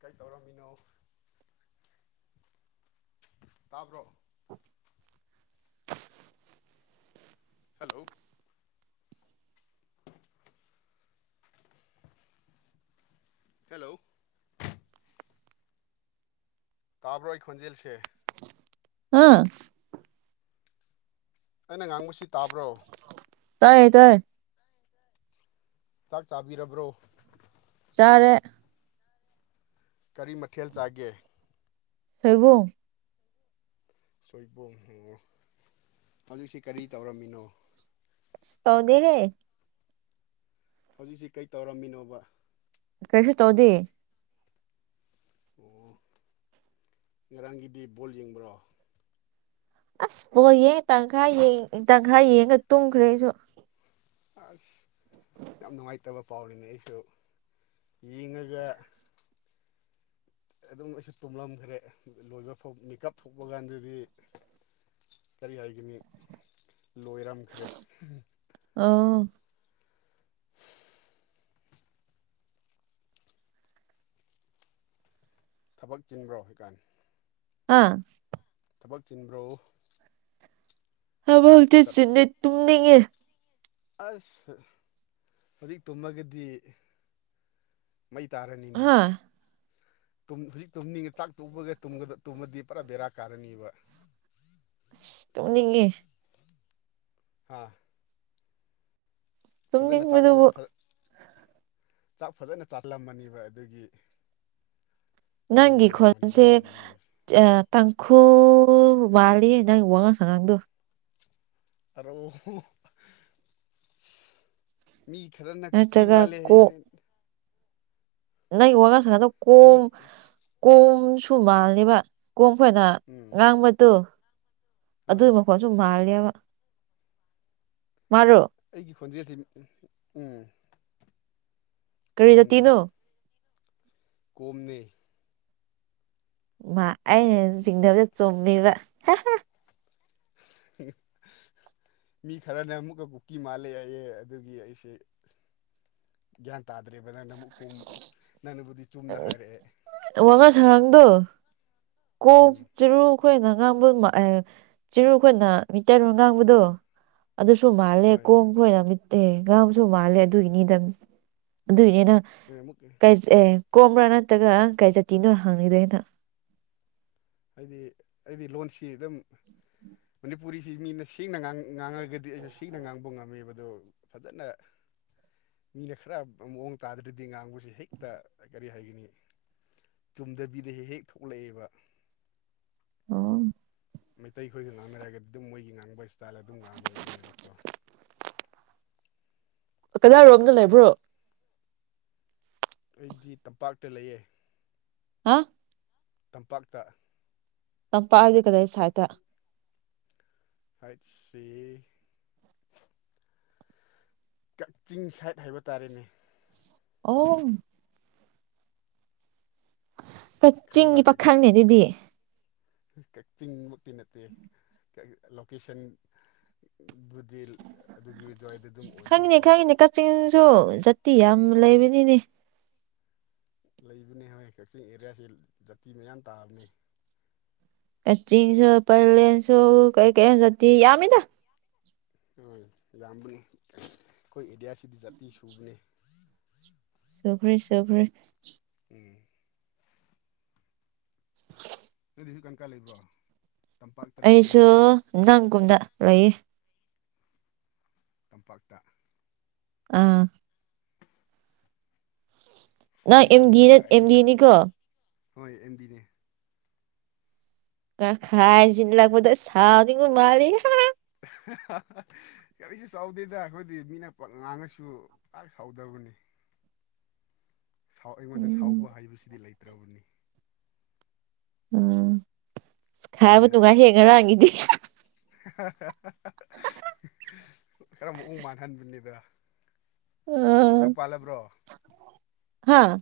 ꯀꯩ ꯇꯧꯔꯝꯃꯤꯅꯣ ꯇꯥꯕ꯭ꯔꯣ [inaudible] ꯍꯜꯂꯣ [unintelligible] ꯍꯦꯜꯂꯣ ꯇꯥꯕ꯭ꯔꯣ ꯑꯩ ꯈꯣꯟꯖꯦꯜꯁꯦ ꯑꯥ ꯑꯩꯅ ꯉꯥꯡꯕꯁꯤ ꯇꯥꯕ꯭ꯔꯣ ꯇꯥꯏꯌꯦ ꯇꯥꯏꯌꯦ ꯆꯥꯛ ꯆꯥꯕꯤꯔꯕ꯭ꯔꯣ ꯆꯥꯔꯦ ꯀꯔꯤ ꯃꯊꯦꯜ ꯆꯥꯒꯦ ꯁꯣꯏꯕꯨꯨꯝ ꯁꯣꯏꯕꯣꯝ ꯑꯣ ꯍꯧꯖꯤꯛꯁꯤ ꯀꯔꯤ ꯇꯧꯔꯝꯃꯤꯅꯣ ꯇꯥꯎꯗꯤ ꯌꯦ ꯍꯧꯖꯤꯛꯁꯤ ꯀꯩ ꯇꯧꯔꯝꯃꯤꯅꯣꯕ ꯀꯩꯁꯨ ꯇꯧꯗꯤ ꯑꯣ ꯉꯔꯥꯡꯒꯤꯗꯤ ꯕꯣꯜ ꯌꯦꯡꯕ꯭ꯔꯣ ꯑꯁ ꯕꯣ ꯌꯦꯡ ꯇꯪꯈꯥꯏ ꯇꯪꯈꯥꯏ ꯌꯦꯡꯉ ꯇꯨꯝꯈ꯭ꯔꯦ ꯑꯩꯁꯨ ꯑꯁ ꯌꯥꯝ ꯅꯨꯡꯉꯥꯏꯇꯕ ꯄꯥꯎꯔꯤꯅꯦ ꯑꯩꯁꯨ ꯌꯦꯡꯉꯒ ꯑꯗꯨꯝ ꯑꯩꯁꯨ ꯇꯨꯝꯂꯝꯈ꯭ꯔꯦ ꯂꯣꯏꯕ ꯐꯧ ꯃꯤꯀꯞ ꯊꯣꯛꯄ ꯀꯥꯟꯗꯗꯤ ꯀꯔꯤ ꯍꯥꯏꯒꯅꯤ ꯂꯣꯏꯔꯝꯈ꯭ꯔꯦ ꯑꯥ ꯊꯕꯛ ꯆꯤꯟꯕ꯭ꯔꯣ ꯍꯧꯖꯤꯀꯥꯟ ꯑꯥ ꯊꯕꯛ ꯆꯤꯟꯕ꯭ꯔꯣ ꯍꯥꯏꯕ ꯍꯧꯛꯇꯤ ꯆꯤꯟꯗꯦ ꯇꯨꯝꯅꯤꯡꯉꯦ ꯑꯁ ꯍꯧꯖꯤꯛ ꯇꯨꯝꯃꯒꯗꯤ ꯃꯩ ꯇꯥꯔꯅꯤꯅꯦ ꯍꯥ ꯇꯨꯝ ꯍꯧꯖꯤꯛ ꯇꯨꯝꯅꯤꯡꯉꯦ ꯆꯥꯛ ꯇꫭꯛꯕꯒ ꯇꯨꯝꯕꯗ ꯇꯨꯝꯃꯗꯤ ꯄꯨꯔꯥ ꯕꯦꯔꯥ ꯀꯥꯔꯅꯤꯕ ꯑꯁ ꯇꯨꯝꯅꯤꯡꯉꯤ ꯍꯥꯥ ꯐꯖꯅ ꯆꯥꯛꯇꯨ ꯇꯨꯝꯅꯤꯡꯕꯗꯨꯕꯨ ꯐ ꯆꯥꯛ ꯐꯖꯅ ꯆꯥꯔꯝꯃꯅꯦꯕ ꯑꯗꯨꯒꯤ ꯑꯗꯨꯒꯤ ꯅꯪꯒꯤ ꯑꯣꯏꯔꯝꯃꯅꯤ ꯅꯪ ꯈꯣꯟꯁꯦ ꯇꯨꯝꯅꯤꯡꯕꯁꯤ ꯇꯥꯡꯈꯨꯜ ꯃꯥꯜꯂꯤꯌꯦ ꯅꯪ ꯋꯥꯉꯥꯡ ꯁꯉꯥꯡꯗꯣ [unintelligible] ꯃꯤ ꯈꯔꯅ ꯀꯨꯀꯤ ꯅꯠꯇ꯭ꯔꯒ ꯃꯥꯜꯂꯦ ꯍꯥꯏꯌꯦꯅꯦ ꯅꯪ ꯋꯥꯉꯥꯡ ꯁꯉꯥꯡ ꯃꯤ ꯀꯣꯝ ꯀꯣꯝꯁꯨ ꯃꯥꯜꯂꯦꯕ ꯀꯣꯝ ꯈꯣꯏꯅ ꯎꯝ ꯉꯥꯡꯕꯗꯨ ꯍꯣꯏ ꯑꯗꯨꯏ ꯀꯣꯝꯁꯨ ꯃꯥꯂꯦꯕ ꯃꯥꯔꯣ ꯑꯩꯒꯤ ꯈꯣꯟꯖꯦꯜꯁꯤ ꯎꯝ ꯀꯔꯤ ꯖꯥꯇꯤꯅꯣ ꯀꯣꯝꯅꯦ ꯃꯥ ꯑꯩꯅ ꯆꯤꯡꯅꯕꯗꯣ ꯆꯨꯝꯃꯦꯕ ꯍꯝ [inaudible] ꯃꯤ ꯈꯔꯅ ꯑꯃꯨꯛꯀ ꯀꯨꯀꯤ ꯃꯥꯜꯂꯦ ꯍꯥꯏꯌꯦ ꯑꯗꯨꯒꯤ ꯑꯩꯁꯦ ꯒ꯭ꯌꯥꯟ ꯇꯥꯗ꯭ꯔꯦꯕ ꯅꯪꯅ ꯑꯃꯨꯛ ꯀꯣꯝ ꯅꯪꯅꯕꯨꯗꯤ ꯆꯨꯝꯅ ꯍꯥꯏꯔꯛꯑꯦ ꯋꯥꯉꯥꯡ ꯁꯥꯉꯥꯡꯗꯣ ꯀꯣꯝ ꯎꯝ ꯆꯤꯔꯨ ꯑꯩꯈꯣꯏꯅ ꯉꯥꯡꯕ ꯆꯤꯔꯨꯈꯣꯏꯅ ꯃꯤꯇꯩꯔꯣꯜ ꯉꯥꯡꯕꯗꯣ ꯑꯗꯨꯁꯨ ꯃꯥꯜꯂꯦ ꯍꯣꯏ ꯀꯣꯝ ꯑꯩꯈꯣꯏꯅ ꯃꯤꯇꯩ ꯉꯥꯡꯕꯁꯨ ꯃꯥꯜꯂꯦ ꯑꯗꯨꯒꯤꯅꯤꯗ ꯑꯗꯨꯒꯤꯅꯤꯅ ꯑꯩꯈꯣꯏ ꯅ ꯑꯃꯨꯛ ꯀꯣꯝꯔ ꯅꯠꯇ꯭ꯔꯒ ꯀꯩ ꯖꯥꯇꯤꯔ ꯍꯪꯉꯤꯗꯣ ꯑꯩꯅ ꯑꯩꯗꯤ ꯂꯣꯟꯁꯤ ꯑꯗꯨꯝ ꯃꯅꯤꯄꯨꯔꯤꯁꯤ ꯃꯤꯅ ꯁꯦꯡꯅꯥ ꯉꯥꯡꯉꯒꯗꯤ ꯑꯩꯁꯨ ꯁꯦꯡꯅ ꯉꯥꯡꯕ ꯉꯝꯃꯦꯕ ꯑꯗꯣ ꯐꯖꯅ ꯃꯤꯅ ꯈꯔ ꯃꯑꯣꯡ ꯇꯥꯗ꯭ꯔꯗꯤ ꯉꯥꯡꯕꯁꯤ ꯍꯦꯛꯇ ꯀꯔꯤ ꯍꯥꯏꯒꯅꯤ ꯆꯨꯝꯗꯕꯤꯗ ꯍꯦꯛ ꯍꯦꯛ ꯊꯣꯛꯂꯛꯑꯦꯕ ꯑꯣ ꯃꯩꯇꯩꯈꯣꯏꯒ ꯉꯥꯡꯅꯔꯒꯗꯤ ꯑꯗꯨꯝ ꯃꯣꯏꯒꯤ ꯉꯥꯡꯕ ꯏꯁꯇꯥꯏꯜ ꯑꯗꯨꯝ ꯉꯥꯡꯕ ꯉꯝꯃꯦꯕꯀꯣ ꯀꯗꯤꯢꯔꯣꯝꯗ ꯂꯩꯕ꯭ꯔꯣ ꯑꯩꯗꯤ ꯇꯝꯄꯥꯛꯇ ꯂꯩꯌꯦ ꯍꯥ ꯇꯝꯄꯥꯛꯇ ꯇꯝꯄꯥꯛ ꯍꯥꯢꯗꯤ ꯀꯗꯥꯏ ꯁꯋꯥꯠꯇ ꯁꯥꯢꯠꯁꯤ ꯀꯛꯆꯤꯡ ꯁꯥꯏꯠ ꯍꯥꯏꯕ ꯇꯥꯔꯦꯅꯦ ꯑꯣ ꯀ [inaudible] ꯈꯪꯕ꯭ꯔꯥ ꯀꯛꯆꯤꯡꯃꯛꯇꯤ ꯅꯠꯇꯦ ꯂꯣꯀꯦꯁꯟ ꯗꯤ ꯑꯗꯨꯒꯤ ꯑꯗꯨꯋꯥꯏꯗ ꯑꯗꯨꯝ ꯈꯪꯉꯤꯅꯦ ꯑꯣꯏꯕꯀꯣ ꯈꯪꯉꯤꯅꯦ ꯀꯛꯆꯤꯡꯁꯨ ꯖꯥꯇꯤ ꯌꯥꯝ ꯂꯩꯕꯅꯤꯅꯦ ꯂꯩꯕꯅꯦ ꯍꯣꯏ ꯀꯛꯆꯤꯡ ꯑꯦꯔꯤꯌꯥꯁꯤ ꯖꯥꯇꯤ ꯃꯌꯥꯝ ꯇꯥꯕꯅꯦ ꯀꯛꯆꯤꯡꯁꯨ ꯄꯂꯦꯟꯁꯨ ꯀꯔꯤ ꯀꯩꯅꯣ ꯖꯥꯇꯤ ꯌꯥꯝꯃꯤꯗ ꯍꯣꯢ ꯌꯥꯝꯕꯅꯤ ꯑꯩꯈꯣꯏ ꯑꯦꯔꯤꯌꯥꯁꯤꯗꯤ ꯖꯥꯇꯤ ꯁꯨꯕꯅꯦ ꯁꯨꯈ꯭ꯔꯦ ꯁꯨꯈ꯭꯭ꯔꯦ ꯎꯝ ꯗꯤ ꯍꯧꯖꯤꯛ ꯀꯪꯀꯥ ꯂꯩꯕ꯭ꯔꯣ ꯇꯝꯄꯥꯛꯇꯔꯣ ꯑꯩꯁꯨ ꯆꯤꯡꯗꯔꯣ ꯅꯪꯒꯨꯝꯗ ꯂꯩꯌꯦ ꯇꯝꯄꯥꯛꯇ ꯑꯥ ꯑꯁ ꯅꯪ ꯑꯦꯝꯗꯤ ꯅꯪꯒꯨꯝꯅ ꯀꯥꯏ ꯑꯦꯝꯗꯤꯅꯤꯒꯣ ꯍꯣꯏ ꯑꯦꯝꯗꯤꯅꯦ [inaudible] ꯈꯥꯏꯁꯤꯅꯤ ꯂꯥꯛꯄꯗ ꯆꯥꯎꯗꯤꯉ ꯃꯥꯏ ꯍꯥ ꯀꯔꯤꯁꯨ ꯁꯥꯎꯗꯦꯗ ꯑꯩꯈꯣꯏꯗꯤ ꯃꯤꯅ ꯄ ꯉꯥꯡꯉꯁꯨ ꯄꯥꯛ ꯁꯥꯎꯗꯕꯅꯤ ꯁꯥꯎ ꯑꯩꯉꯣꯟꯗ ꯎꯝ ꯁꯥꯎꯕ ꯍꯥꯏꯕꯁꯤꯗꯤ ꯂꯩꯇ꯭ꯔꯕꯅꯤ ꯎꯝ ꯈꯥꯏꯕ ꯃꯤꯅ ꯅꯨꯡꯉꯥꯢꯍꯦ ꯉꯔꯥꯡꯒꯤꯗꯤ ꯈꯔ ꯃꯑꯣꯡ ꯃꯥꯟꯍꯟꯕꯅꯤꯗ ꯌꯨꯝ ꯄꯥꯜꯂꯕ꯭ꯔꯣ ꯍꯥꯥ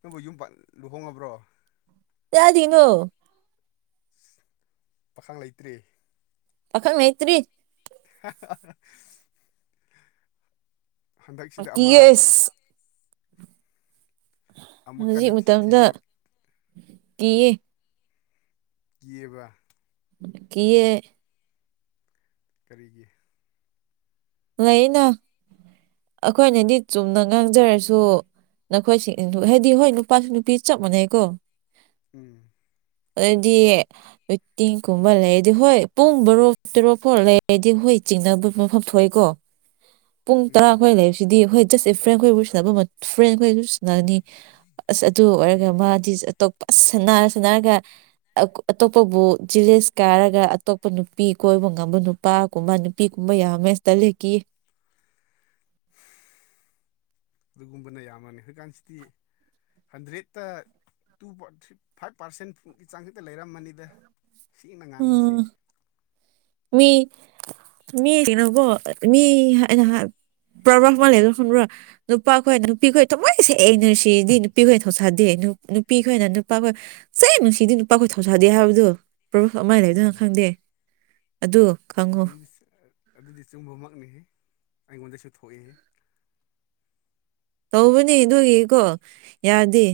ꯅꯪꯕꯨ ꯌꯨꯝ ꯂꯨꯍꯣꯡꯉꯕ꯭ꯔꯣ ꯇꯥ ꯊꯅꯣ ꯄꯥꯈꯪ ꯂꯩꯇ꯭꯭ꯔꯔꯤ ꯑꯈꯪ ꯃꯩꯇ꯭ꯔꯤ [unintelligible] ꯍꯟꯗꯛꯁꯤꯗ ꯀꯤꯌꯦ ꯑꯃ ꯑꯁ ꯑꯃꯨꯛ ꯍꯧꯖꯤꯛ ꯀꯟꯅ ꯊꯤ ꯊꯤ ꯃꯇꯝꯗ ꯀꯤꯌꯦ ꯌꯦꯕ ꯀꯌꯦ ꯀꯔꯤꯒꯤ ꯂꯩꯩꯅ ꯑꯩꯈꯣꯏꯅꯗꯤ ꯆꯨꯝꯅ ꯉꯥꯡꯖꯔꯁꯨ ꯅꯈꯣꯏ ꯍꯥꯏꯗꯤ ꯍꯣꯏ ꯅꯨꯄꯥꯁꯨ ꯅꯨꯄꯤ ꯆꯞ ꯃꯥꯟꯅꯩꯀꯣ ꯎꯝ ꯑꯗꯨꯗꯤ ꯋꯇꯤꯡꯒꯨꯝꯕ ꯂꯩꯔꯗꯤ ꯍꯣꯏ ꯄꯨꯡ ꯕꯔꯣꯛ ꯇꯔꯣꯐꯥꯎ ꯂꯩꯔꯗꯤ ꯍꯣꯏ ꯆꯤꯡꯅꯕ ꯃꯐꯝ ꯊꯣꯛꯑ ꯀꯣ ꯄꯨꯡ ꯎꯝ ꯇꯔꯥꯈꯣꯏ ꯂꯩꯕꯁꯤꯗꯤ ꯍꯈꯣꯏ ꯖꯁ ꯑꯦ ꯐ꯭ꯔꯦꯟ ꯈꯈꯣꯏꯕꯨ ꯁꯥꯟꯅꯕ ꯐ꯭ꯔꯦꯟ ꯈꯣꯏ ꯅꯅꯤ ꯑꯁ ꯑꯗꯨ ꯑꯣꯏꯔꯒ ꯎꯝ ꯃꯥꯗꯤ ꯑꯇꯣꯞꯄ ꯑꯁ ꯁꯅꯔ ꯁꯥꯟꯅꯔꯒ ꯑꯇꯣꯞꯄꯕꯨ ꯖꯤꯂꯦꯁ ꯀꯥꯔꯒ ꯑꯇꯣꯞꯄ ꯅꯨꯄꯤ ꯀꯣꯏꯕ ꯉꯝꯕ ꯅꯨ ꯅꯨꯄꯥꯒꯨꯝꯕ ꯅꯨꯄꯤꯒꯨꯝꯕ ꯌꯥꯝꯃꯦ ꯇꯂꯤ ꯑꯗꯨꯒꯨꯝꯕꯅ ꯌꯥꯝ ꯑꯃꯅꯤꯅꯤ ꯍꯀꯥꯟꯁꯤꯗꯤ ꯍꯟꯗ꯭ꯔꯦꯠꯇ ꯇꯨ ꯐꯥꯏꯚ ꯄꯥꯔꯁꯦꯟ ꯐꯨꯝꯒꯤ ꯆꯥꯡꯁꯤꯠꯇ ꯂꯩꯔꯝꯃꯅꯤꯗ ꯁꯤꯅ ꯉꯥꯡꯕꯁꯤ ꯎꯝ ꯃꯤ ꯃꯤ ꯀꯩꯅꯣꯀꯣ ꯃꯤ ꯄ꯭ꯔꯕ ꯃꯥꯜ ꯂꯩꯒ ꯁꯨꯡꯕ꯭ꯔ ꯅꯨꯄꯥ ꯈꯣꯏ ꯅꯨꯄꯤ ꯈꯣꯏ ꯇꯉꯥꯏꯁꯦ ꯑꯩꯅ ꯁꯤꯗꯤ ꯅꯨꯄꯤꯈꯣꯏꯅ ꯊꯧꯁꯥꯗꯦ ꯅꯨꯄꯤ ꯈꯣꯏꯅ ꯅꯨꯄꯥꯈꯣꯏ ꯁ ꯅꯨꯡꯁꯤꯗꯤ ꯅꯨꯨꯄꯥꯈꯣꯏ ꯊꯧꯁꯥꯗꯦ ꯍꯥꯏꯕꯗꯣ ꯄ꯭ꯔꯕꯨ ꯑꯃꯥꯏ ꯎꯝ ꯂꯩꯗꯅ ꯈꯪꯗꯦ ꯑꯗꯨꯣꯪ ꯑꯗꯨꯗꯤ ꯆꯨꯝꯕꯃꯛꯅꯤꯍꯦ ꯑꯩꯉꯣꯟꯗꯁꯨ ꯊꯣꯛꯑꯦꯍꯦ ꯇꯧꯕꯅꯦ ꯑꯗꯨꯒꯤꯀꯣ ꯌꯥꯗꯦ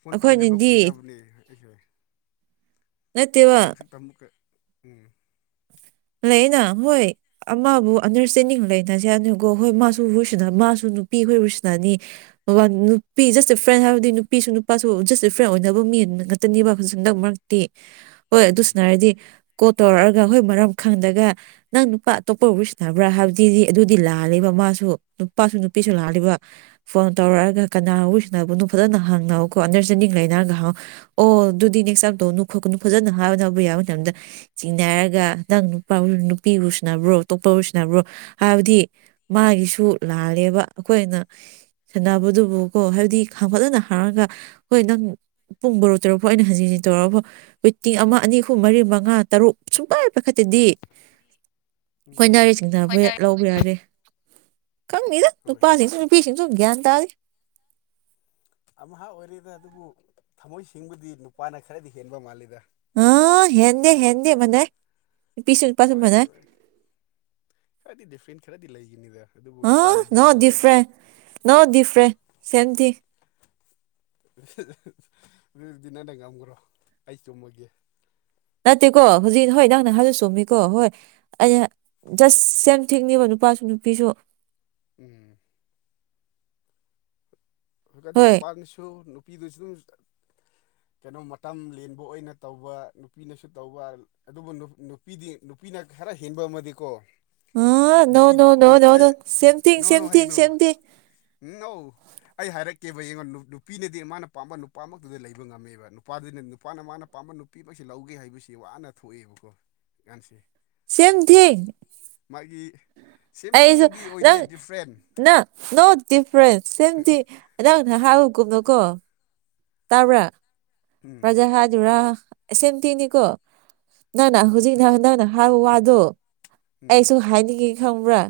ꯐꯣꯟ ꯄꯥꯏꯗꯕ ꯑꯩꯈꯣꯏꯅꯗꯤ ꯀꯨꯏꯔꯕꯅꯦ ꯑꯩꯁꯦ ꯅꯠꯇꯦꯕ ꯍꯟꯗꯛ ꯁꯠ ꯇꯝꯃꯨ ꯀ ꯎꯝ ꯂꯩꯅ ꯍꯣꯏ ꯑꯃꯕꯨ ꯑꯟꯗꯔꯁꯇꯦꯟꯗꯤꯡ ꯂꯩꯅꯁꯦꯅꯤꯀꯣ ꯍꯣꯏ ꯃꯥꯁꯨ ꯎꯔꯁꯤꯅ ꯃꯥꯁꯨ ꯅꯨꯄꯤ ꯍꯣꯏ ꯎꯨꯁꯤꯅꯅꯤ ꯕꯥ ꯅꯨꯄꯤ ꯖꯁ ꯑꯦ ꯐ꯭ꯔꯦꯟ ꯍꯥꯏꯕꯗꯤ ꯅꯨꯄꯤꯁꯨ ꯅꯨꯄꯥꯁꯨ ꯖꯁ ꯑꯦ ꯐ꯭ꯔꯦꯟ ꯑꯣꯏꯅꯕ ꯃꯤ ꯉꯛꯇꯅꯤꯕ ꯍꯟꯗꯛ ꯃꯔꯛꯇꯤ [unintelligible] ꯍꯣꯏ ꯑꯗꯨꯁꯨꯅ ꯍꯥꯏꯔꯗꯤ ꯀꯣ ꯇꯧꯔꯛꯑꯒ ꯍꯣꯏ ꯃꯔꯝ ꯈꯪꯗꯒ ꯅꯪ ꯅꯨꯄꯥ ꯑꯇꯣꯞꯄꯕꯨ ꯁꯤꯅꯕ꯭ꯔꯥ ꯍꯥꯏꯕꯗꯨꯗꯤ ꯑꯗꯨꯗꯤ ꯂꯥꯜꯂꯦꯕ ꯃꯥꯁꯨ ꯅꯨꯄꯥꯁꯨ ꯅꯨꯄꯤꯁꯨ ꯎꯝ ꯂꯥꯛꯜꯂꯤꯕ ꯐꯣꯟ ꯇꯧꯔꯛꯑꯒ ꯀꯅꯥꯕꯨꯔꯤꯁꯤꯅꯕꯅꯣ ꯐꯖꯅ ꯍꯪꯅ ꯀꯣ ꯑꯟꯗꯔꯁꯇꯦꯟꯗꯤꯡ ꯂꯩꯅꯔꯒ ꯍꯪꯉ ꯑꯣ ꯑꯗꯨꯗꯤ ꯅꯦꯛꯁ ꯇꯥꯞꯇꯣ ꯐꯖꯅ ꯍꯥꯕꯕ ꯌꯥꯕ ꯃꯇꯝꯗ ꯆꯤꯡꯅ ꯍꯥꯏꯔꯒ ꯅꯪ ꯅꯨꯄꯥ ꯅꯨꯄꯤ ꯑꯣꯏꯁꯤꯕ꯭ꯔꯣ ꯑꯇꯣꯞꯄ ꯑꯣꯏꯁꯤꯕ꯭ꯔꯣ ꯍꯥꯏꯕꯗꯤ ꯃꯥꯒꯤꯁꯨ ꯂꯥꯜꯂꯦꯕ ꯑꯩꯈꯣꯏꯅ ꯁꯥꯟꯅꯕꯗꯨꯕꯨꯀꯣ ꯍꯥꯏꯕꯗꯤ ꯈꯥꯡꯝꯒꯠꯅꯅ ꯍꯔꯒ ꯍꯣꯏ ꯅꯪ ꯄꯨꯡ ꯕꯣꯔꯣ ꯇꯔꯛꯐꯥꯎ ꯑꯩꯅꯟ ꯍꯟ ꯇꯧꯔꯒꯐꯥꯎ ꯋꯤ ꯇꯤꯡ ꯑꯃ ꯑꯅꯤ ꯑꯈꯨ ꯃꯔꯤ ꯃꯉꯥ ꯇꯔꯨꯛ ꯁꯨꯡꯄꯥꯏ ꯄꯈꯠꯇꯗꯤ ꯎꯝ ꯑꯩꯈꯣꯏ ꯅꯥꯎꯔꯤꯦ ꯆꯤꯡꯊꯅꯕ ꯍꯣꯏꯅ ꯍ ꯂꯧꯕ ꯌꯥꯔꯦ ꯀꯃꯤꯗ ꯇꯨꯡ ꯍꯣꯏ ꯄꯥꯁꯤ ꯊ ꯄꯤꯤꯁꯅꯤ ꯊꯣꯡ ꯌꯥ ꯑꯗꯤ ꯑꯃꯍꯥ ꯑꯣꯏꯔꯤꯦꯗ ꯑꯗꯨꯕꯨ ꯊꯝꯃꯣꯏ ꯁꯤꯡꯕꯨꯗꯤ ꯅꯨꯄꯥꯅ ꯈꯔꯗꯤ ꯍꯦꯟꯕ ꯃꯥꯜꯂꯤꯦꯗ ꯑ ꯍꯦꯟꯗꯤꯦ ꯍꯦꯟꯗꯤꯦ ꯃꯅꯦ ꯃꯥꯟꯅꯔꯣꯏ ꯍꯥꯏꯔꯗꯤ ꯗꯤꯐꯦꯟ ꯈꯔꯗꯤ ꯂꯩꯈꯤꯅꯤꯗ ꯑ ꯅ ꯗꯤꯄ꯭ꯔꯦ ꯅ ꯗꯤꯄ꯭ꯔꯦ ꯁꯃꯤ ꯑꯗꯨꯗꯤ ꯅꯟꯗꯪ ꯉꯝꯈ꯭ꯔꯣ ꯑꯩ ꯆꯨꯝꯃꯒꯦ ꯅꯠꯇꯦꯀꯣ ꯍꯧꯖꯤꯛ ꯍꯣꯏ ꯅꯪꯅ ꯍꯥꯏꯜꯂꯨ ꯆꯣꯝꯃꯤꯀꯣ ꯍꯣꯏ ꯑꯩꯅ ꯖꯁ ꯁꯦꯝ ꯊꯤꯡꯅꯦꯕ ꯅꯨꯄꯥꯁꯨ ꯅꯨꯄꯤꯁꯨ ꯎꯝ ꯑꯣꯏꯗꯤ ꯍꯣꯏ ꯅꯨꯄꯥꯅꯁꯨ ꯅꯨꯄꯤꯗꯨꯁꯨ ꯑꯗꯨꯝ ꯀꯩꯅꯣ ꯃꯇꯝ ꯂꯦꯟꯕ ꯑꯣꯏꯅ ꯇꯧꯕ ꯅꯨꯄꯤꯅꯁꯨ ꯇꯧꯕ ꯑꯗꯨꯕꯨ ꯅꯨꯄꯤꯗꯤ ꯅꯨꯄꯤꯅ ꯈꯔ ꯍꯦꯟꯕ ꯑꯃꯗꯤꯀꯣ ꯑ ꯅꯨꯄꯤ ꯅꯣ ꯅꯣ ꯅꯣ ꯅꯣ ꯑꯩ ꯅꯣ ꯁꯦꯝ ꯊꯤꯡ ꯅꯣꯅ ꯁꯦꯝ ꯊꯤꯡ ꯁꯦꯝ ꯊꯤꯡ ꯍꯥꯏꯒꯅꯣꯧ ꯑꯩ ꯍꯥꯏꯔꯛꯀꯦꯕ ꯑꯩꯡꯉꯣꯟ ꯅꯨꯄꯤꯅꯗꯤ ꯃꯥꯅ ꯄꯥꯝꯕ ꯅꯨꯄꯥꯃꯛꯇꯨꯗ ꯂꯩꯕ ꯉꯝꯃꯦꯕ ꯅꯨꯄꯥꯗꯨꯅ ꯅꯨꯄꯥꯅ ꯃꯥꯅ ꯄꯥꯝꯕ ꯅꯨ ꯑꯄꯤꯃꯛꯁꯦ ꯂꯧꯒꯦ ꯍꯥꯏꯕꯁꯤ ꯋꯥꯅ ꯊꯣꯛꯑꯦꯕꯀꯣ ꯏꯀꯥꯟꯁꯦ ꯁꯦꯝꯝ ꯊꯤꯤꯡ ꯃꯥꯒꯤ ꯁꯦꯝ ꯑꯩꯁꯨ ꯊꯤꯡꯗꯤ ꯅꯪ ꯑꯣꯏꯗꯦ ꯗꯤꯐ꯭ꯔꯦꯟ ꯅꯪ ꯅꯣ ꯗꯤꯐ꯭ꯔꯦꯟꯁ ꯁꯤꯗꯤ ꯑꯦꯗꯅ ꯍꯥꯏꯥꯎ ꯀꯨꯝꯅ ꯀꯣ ꯇꯥꯕ꯭ꯔꯥ ꯎꯝ ꯄ꯭ꯔꯖꯥ ꯍꯥꯏꯗꯨꯔꯥ ꯁꯦꯝꯇꯤꯅꯤꯀꯣ ꯅꯪꯅ ꯍꯧꯖꯤꯛ ꯅ ꯅꯪꯅ ꯍꯥꯏꯕ ꯋꯥꯗꯣ ꯎꯝ ꯑꯩꯁꯨ ꯍꯥꯏꯅꯤꯡꯉꯤ ꯈꯪꯕ꯭ꯔꯥ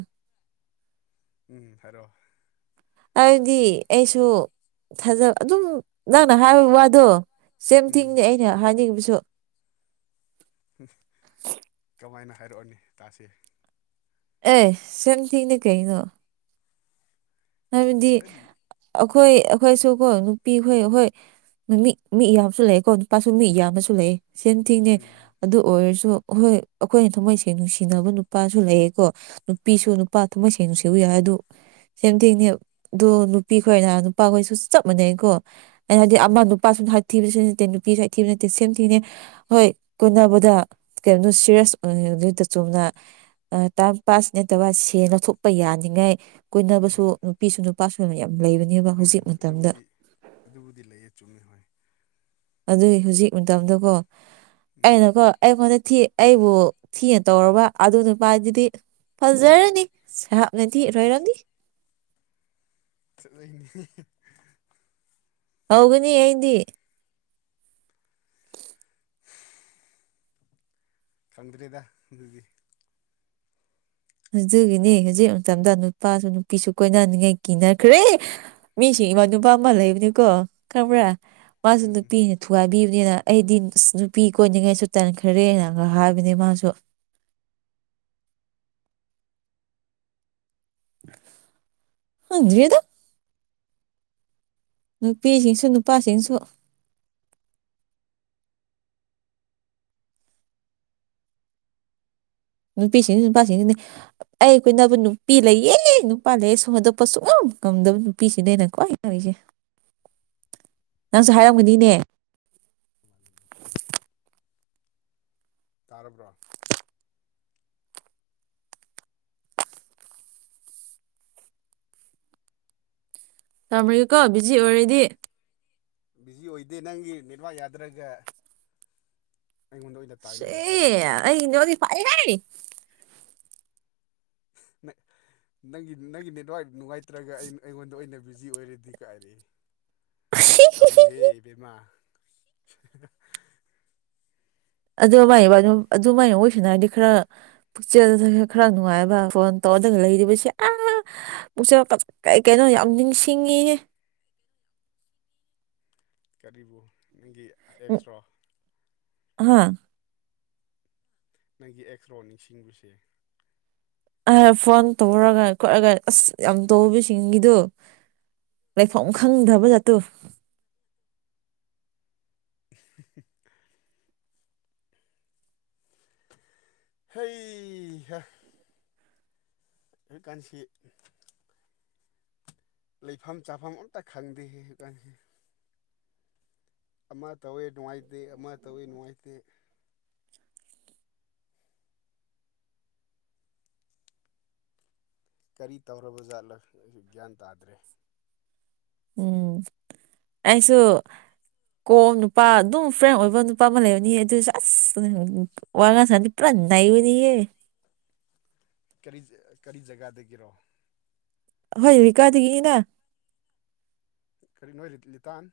ꯎꯝ ꯍꯥꯏꯔꯣ ꯍꯥꯏꯗꯤ ꯑꯩꯁꯨ ꯊꯥꯖꯕ ꯑꯗꯨꯝ ꯅꯪꯅ ꯍꯥꯏꯕ ꯋꯥꯗꯣ ꯁꯦꯝ ꯎꯝ ꯊꯤꯡꯅꯦ ꯑꯩꯅ ꯍꯥꯏꯅꯤꯡꯕꯁꯨ ꯀꯃꯥꯏꯅ ꯍꯥꯏꯔꯛꯑꯣꯅꯦ ꯇꯥꯁꯦ ꯑꯦ ꯁꯦꯝ ꯊꯤꯡꯅꯦ ꯀꯩꯅꯣ ꯍꯥꯏꯕꯗꯤ ꯑꯗꯨꯕꯨ ꯈꯔꯗꯤ ꯑꯩꯈꯣꯏ ꯑꯩꯈꯣꯏꯁꯨ ꯀꯣ ꯅꯨꯄꯤꯈꯣꯏ ꯑꯩꯈꯣꯏ ꯃꯤ ꯃꯤ ꯌꯥꯝꯕꯁꯨ ꯂꯩꯑꯦꯀꯣ ꯅꯨꯄꯥꯁꯨ ꯃꯤ ꯌꯥꯝꯕꯁꯨ ꯂꯩꯑꯦ ꯁꯦꯝ ꯊꯤꯡꯅꯦ ꯎꯝ ꯑꯗꯨ ꯑꯣꯏꯔꯁꯨ ꯍꯣꯏ ꯑꯩꯈꯣꯏꯅ ꯊꯝꯃꯣꯏ ꯁꯦꯡꯅ ꯅꯨꯡꯁꯤꯅꯕ ꯅꯨꯄꯥꯁꯨ ꯂꯩꯌꯦꯀꯣ ꯅꯨꯄꯤꯁꯨ ꯅꯨꯄꯥ ꯊꯃꯣꯢ ꯁꯦꯡꯅꯨ ꯁꯎ ꯌꯥꯏ ꯍꯥꯏ ꯑꯗꯨ ꯁꯦꯝ ꯊꯦꯡꯅꯦ ꯑꯗꯣ ꯅꯨꯄꯤ ꯈꯣꯏꯔ ꯅꯨꯄꯥꯈꯣꯏꯁꯨ ꯆꯞ ꯃꯥꯟꯅꯩꯀꯣ ꯩꯅ ꯍꯥꯏꯗꯤ ꯑꯃ ꯅꯨꯄꯥ ꯁ ꯍꯥꯏ ꯊꯤꯕꯁꯨ ꯅꯠꯇꯦ ꯅꯨꯄꯤꯁꯨ ꯍꯥꯏ ꯊꯤꯕ ꯅꯠꯇꯦ ꯁꯦꯝ ꯊꯤꯅꯦ ꯍꯣꯏ ꯀꯣꯏꯅꯕꯗ ꯀꯩꯅꯣꯣ ꯁꯤꯦꯔꯤꯌꯥꯁ ꯑꯣꯏꯗ ꯆꯨꯝꯅ ꯇꯥꯏꯝ ꯄꯥꯁ ꯅꯠꯇꯕ ꯁꯦ ꯂꯧꯊꯣꯛꯄ ꯌꯥꯅꯤꯡꯉꯥꯏ ꯎꯝ ꯀꯨꯏꯅꯕꯁꯨ ꯅꯨꯄꯤꯁꯨ ꯅꯨꯄꯥꯁꯨ ꯑꯣꯏꯅ ꯌꯥꯝ ꯂꯩꯕꯅꯦꯕ ꯍꯣꯏ ꯍꯧꯖꯤꯛ ꯃꯇꯝꯗ ꯑꯗꯨꯕꯨꯗꯤ ꯑꯗꯨꯕꯨꯗꯤ ꯂꯩꯌꯦ ꯆꯨꯝꯃꯤ ꯍꯣꯏ ꯑꯗꯨꯏ ꯍꯧꯖꯤꯛ ꯃꯇꯝꯗꯀꯣ ꯎꯝ ꯑꯩꯅꯀꯣ ꯑꯩꯉꯣꯟꯗ ꯊꯤ ꯑꯩꯕꯨ ꯊꯤꯅ ꯇꯧꯔꯕ ꯑꯗꯨ ꯅꯨꯄꯥꯗꯨꯗꯤ ꯐꯖꯖꯔꯅꯤ ꯁꯥꯔꯞꯅꯦꯗꯤ ꯑꯁ ꯔꯣꯏꯔꯗꯤ ꯆꯠꯂꯅꯤ ꯍꯧꯒꯅꯤ ꯑꯩꯗꯤ ꯐꯪꯗ꯭ꯔꯦꯗ ꯑꯗꯨꯗꯤ ꯑꯗꯨꯒꯤꯅꯤ ꯍꯧꯖꯤꯛ ꯃꯇꯝꯗ ꯅꯨꯄꯥꯁꯨ ꯅꯨꯄꯤꯁꯨ ꯀꯣꯏꯅꯅꯤꯡꯉꯥꯏ ꯀꯤꯅꯈ꯭ꯔꯦ ꯃꯤꯁꯤ ꯏꯃꯥ ꯅꯨꯨꯄꯥ ꯑꯃ ꯂꯩꯕꯅꯤꯀꯣ ꯈꯪꯕ꯭ꯔꯥ ꯃꯥꯁꯨ ꯎꯝ ꯅꯨꯄꯤꯅꯤ ꯊꯨꯒꯥꯏꯕꯤꯕꯅꯤꯅ ꯑꯩꯗꯤ ꯅꯨꯄꯤ ꯀꯣꯏꯅꯤꯡꯉꯥꯏꯁꯨ ꯇꯟꯈ꯭ꯔꯦꯅꯒ ꯍꯥꯏꯕꯅꯤ ꯃꯥꯁꯨ ꯍꯪꯗ꯭ꯔꯦꯗ ꯅꯨꯄꯤꯁꯤꯡꯁꯨ ꯅꯨꯄꯥꯁꯤꯡꯁꯨ ꯅꯨꯄꯤꯁꯤꯡꯅꯤ ꯅꯨꯄꯥꯁꯤꯡꯅꯤ ꯑꯩ ꯀꯣꯢꯅꯕ ꯅꯨꯄꯤ ꯂꯩꯌꯦ ꯅꯨꯄꯥ ꯂꯩꯌꯦ ꯁꯨꯝ ꯍꯟꯗꯣꯛꯄ ꯁꯨꯡꯉꯝ ꯉꯝꯗꯕ ꯅꯨꯄꯤꯁꯤꯅꯦ ꯑꯩ ꯈ꯭ꯋꯥꯏ ꯉꯛꯢꯁꯦ [inaudible] ꯅꯪꯁꯨ ꯍꯥꯏꯔꯝꯒꯅꯤꯅꯦ ꯍ ꯇꯥꯔꯕ꯭ꯔꯣ ꯇꯥꯃꯔꯤꯀꯣ ꯕꯤꯖꯤ ꯑꯣꯏꯔꯦꯗꯤ ꯕꯤꯖꯤ ꯑꯣꯏꯗꯦ ꯅꯪꯒꯤ ꯅꯦꯠꯋꯥꯛ ꯌꯥꯗ꯭ꯔꯒ ꯑꯩꯉꯣꯟꯗ ꯑꯣꯏꯅ ꯁꯤ ꯇꯥꯏꯅꯕ ꯁꯥꯏꯅꯦ ꯑꯩ ꯅꯦꯋꯥꯗꯤ ꯐꯩꯍꯦ ꯃ ꯅꯪꯒꯤ ꯅꯪꯒꯤ ꯅꯦꯠꯋꯥꯥꯛ ꯅꯨꯡꯉꯥꯏꯇ꯭ꯔꯒ ꯑꯩꯉꯣꯟꯗ ꯑꯣꯏꯅ ꯕꯤꯖꯤ ꯑꯣꯏꯔꯗꯤ ꯀꯥꯏꯔꯛꯑꯦ ꯇꯧꯅꯨꯍꯦ ꯢꯕꯦꯝꯃꯥ ꯑꯗꯨꯃꯥꯏ ꯑꯗꯨꯃꯥꯏ ꯋꯥꯔꯤ ꯁꯥꯟꯅꯔꯗꯤ ꯈꯔ ꯄꯨꯛꯆꯦꯜꯗ ꯈꯔ ꯅꯨꯡꯉꯥꯏꯕ ꯐꯣꯟ ꯇꯧꯔꯗꯅ ꯂꯩꯔꯤꯕꯁꯤ ꯑꯥ ꯃꯛꯁꯦ ꯀꯩ ꯀꯩꯅꯣ ꯌꯥꯝ ꯅꯤꯡꯁꯤꯡꯉꯤꯌꯦ ꯀꯔꯤꯕꯨ ꯅꯪꯒꯤ ꯑꯦꯛꯁꯔꯣ ꯍꯥꯥ ꯅꯪꯒꯤ ꯑꯦꯛꯁ ꯔꯣ ꯅꯤꯡꯁꯤꯡꯕꯁꯦ ꯐꯣꯟ ꯇꯧꯔꯒ ꯈꯣꯠꯂꯒ ꯑꯁ ꯌꯥꯝ ꯇꯧꯕꯁꯤꯡꯒꯤꯗꯣ ꯂꯩꯐꯝ ꯎꯝ ꯈꯪꯗꯕ ꯖꯠꯇꯨ [unintelligible] ꯍꯩꯍꯥ ꯑꯩ ꯀꯥꯟꯁꯤ ꯂꯩꯐꯝꯥꯐꯝ ꯆꯥꯐꯐꯝꯝ ꯑꯣꯟꯇꯥ ꯈꯪꯗꯦꯁ ꯑꯃ ꯇꯧꯋꯦ ꯅꯨꯡꯉꯥꯏꯇꯦ ꯑꯃ ꯇꯧꯋꯦ ꯅꯨꯡꯉꯥꯏꯇꯦ ꯀꯔꯤ ꯇꯧꯔꯕꯖꯥꯠꯂ ꯒ꯭ꯌꯥꯟ ꯇꯥꯗ꯭ꯔꯦ ꯎꯝ ꯑꯩꯁꯨ ꯀꯣꯝ ꯅꯨꯄꯥ ꯑꯗꯨꯝ ꯐ꯭ꯔꯦꯟ ꯑꯣꯏꯕ ꯅꯨꯄꯥ ꯑꯃ ꯂꯩꯕꯅꯤ ꯑꯗꯨ ꯑꯁ ꯋꯥꯉ ꯁꯅꯤꯄ꯭ꯔ ꯅꯩꯕꯗꯤꯑꯦ ꯀꯔꯤ ꯀꯔꯤ ꯖꯒꯥꯗꯒꯤꯔꯣ ꯍꯖꯤꯗꯤ ꯀꯥꯗꯤꯒꯤꯅ ꯀꯔꯤ ꯅꯣꯏ ꯂꯤꯇꯥꯟ